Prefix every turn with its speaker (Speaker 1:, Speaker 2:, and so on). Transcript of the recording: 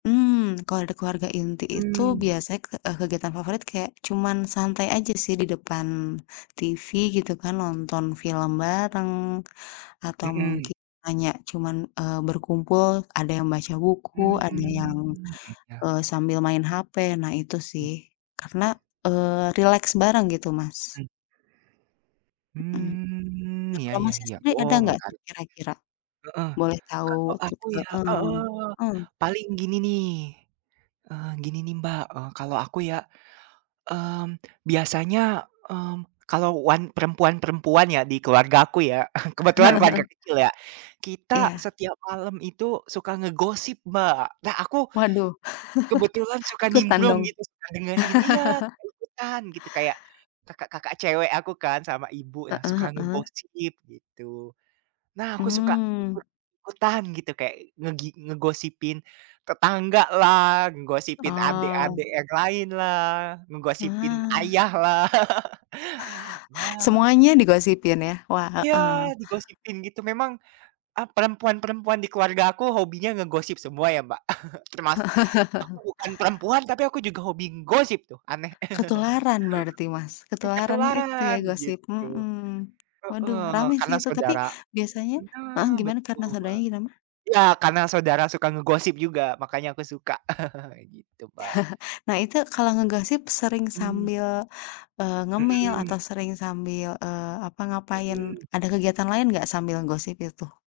Speaker 1: Mmm, kalau ada keluarga inti itu
Speaker 2: Mhm.
Speaker 1: biasanya ke eee, kegiatan favorit kayak cuman santai aja sih di depan TV gitu kan. Nonton film bareng atau
Speaker 2: Mhm.
Speaker 1: mungkin hanya cuman, eee, berkumpul. Ada yang baca buku, ada
Speaker 2: Mmm.
Speaker 1: yang,
Speaker 2: Jeda.
Speaker 1: eee, sambil main HP. Nah itu
Speaker 2: Mmm.
Speaker 1: sih. Karena, eee, rileks bareng gitu, Mas.
Speaker 2: Mhm.
Speaker 1: Mhm.
Speaker 2: Mmm,
Speaker 1: Nah
Speaker 2: ya
Speaker 1: kalau
Speaker 2: ya
Speaker 1: Masnya
Speaker 2: ya
Speaker 1: sendiri ada
Speaker 2: oh
Speaker 1: nggak tuh
Speaker 2: menarik.
Speaker 1: kira-kira?
Speaker 2: Heeh,
Speaker 1: Boleh tahu
Speaker 2: kalau
Speaker 1: ti
Speaker 2: aku ya ah
Speaker 1: heeh.
Speaker 2: hah,
Speaker 1: Heeh.
Speaker 2: paling gini nih, eee, gini nih, Mbak. Eee, kalau aku ya, mmm, biasanya, mmm, kalau wan perempuan-perempuan ya di keluargaku ya, kebetulan keluarga kecil ya,
Speaker 1: Heeh heeh.
Speaker 2: kita
Speaker 1: Iya.
Speaker 2: setiap malam itu suka ngegosip, Mbak. Nah aku
Speaker 1: Waduh,
Speaker 2: kebetulan suka
Speaker 1: ikutan
Speaker 2: nimbrung
Speaker 1: dong.
Speaker 2: gitu, suka dengerin. Iya, suka ikutan gitu. Kayak kakak-kakak cewek aku kan sama ibu, nah
Speaker 1: Heeh
Speaker 2: suka
Speaker 1: heeh.
Speaker 2: ngegosip gitu. Nah aku suka
Speaker 1: Mmm.
Speaker 2: ikut-ikutan gitu, kayak ngegi ngegosipin tetanggalah, ngegosipin
Speaker 1: Oh.
Speaker 2: adek-adek yang lainlah, ngegosipin
Speaker 1: Nah.
Speaker 2: ayahlah. Nah
Speaker 1: Semuanya digosipin ya, wah,
Speaker 2: Iya
Speaker 1: heeh.
Speaker 2: digosipin gitu, memang ap perempuan-perempuan di keluarga aku hobinya ngegosip semua ya, Mbak. Termas aku bukan perempuan tapi aku juga hobi ngegosip tuh aneh.
Speaker 1: Ketularan berarti, Mas, ketularan itu ya
Speaker 2: Ketularan,
Speaker 1: gosip,
Speaker 2: gitu.
Speaker 1: mhm. Waduh
Speaker 2: Heeh,
Speaker 1: rame sih
Speaker 2: karena
Speaker 1: itu tapi
Speaker 2: saudara.
Speaker 1: biasanya heeh,
Speaker 2: Nah
Speaker 1: gimana karena
Speaker 2: betul.
Speaker 1: saudaranya kenapa?
Speaker 2: Iya karena saudara suka ngegosip juga, makanya aku suka. Gitu, Mbak.
Speaker 1: Nah itu kalau ngegosip sering
Speaker 2: Mmm.
Speaker 1: sambil, eee, ngemil
Speaker 2: Mhm.
Speaker 1: atau sering sambil, eee, apa ngapain,
Speaker 2: Mhm.
Speaker 1: ada kegiatan lain nggak sambil gosip itu?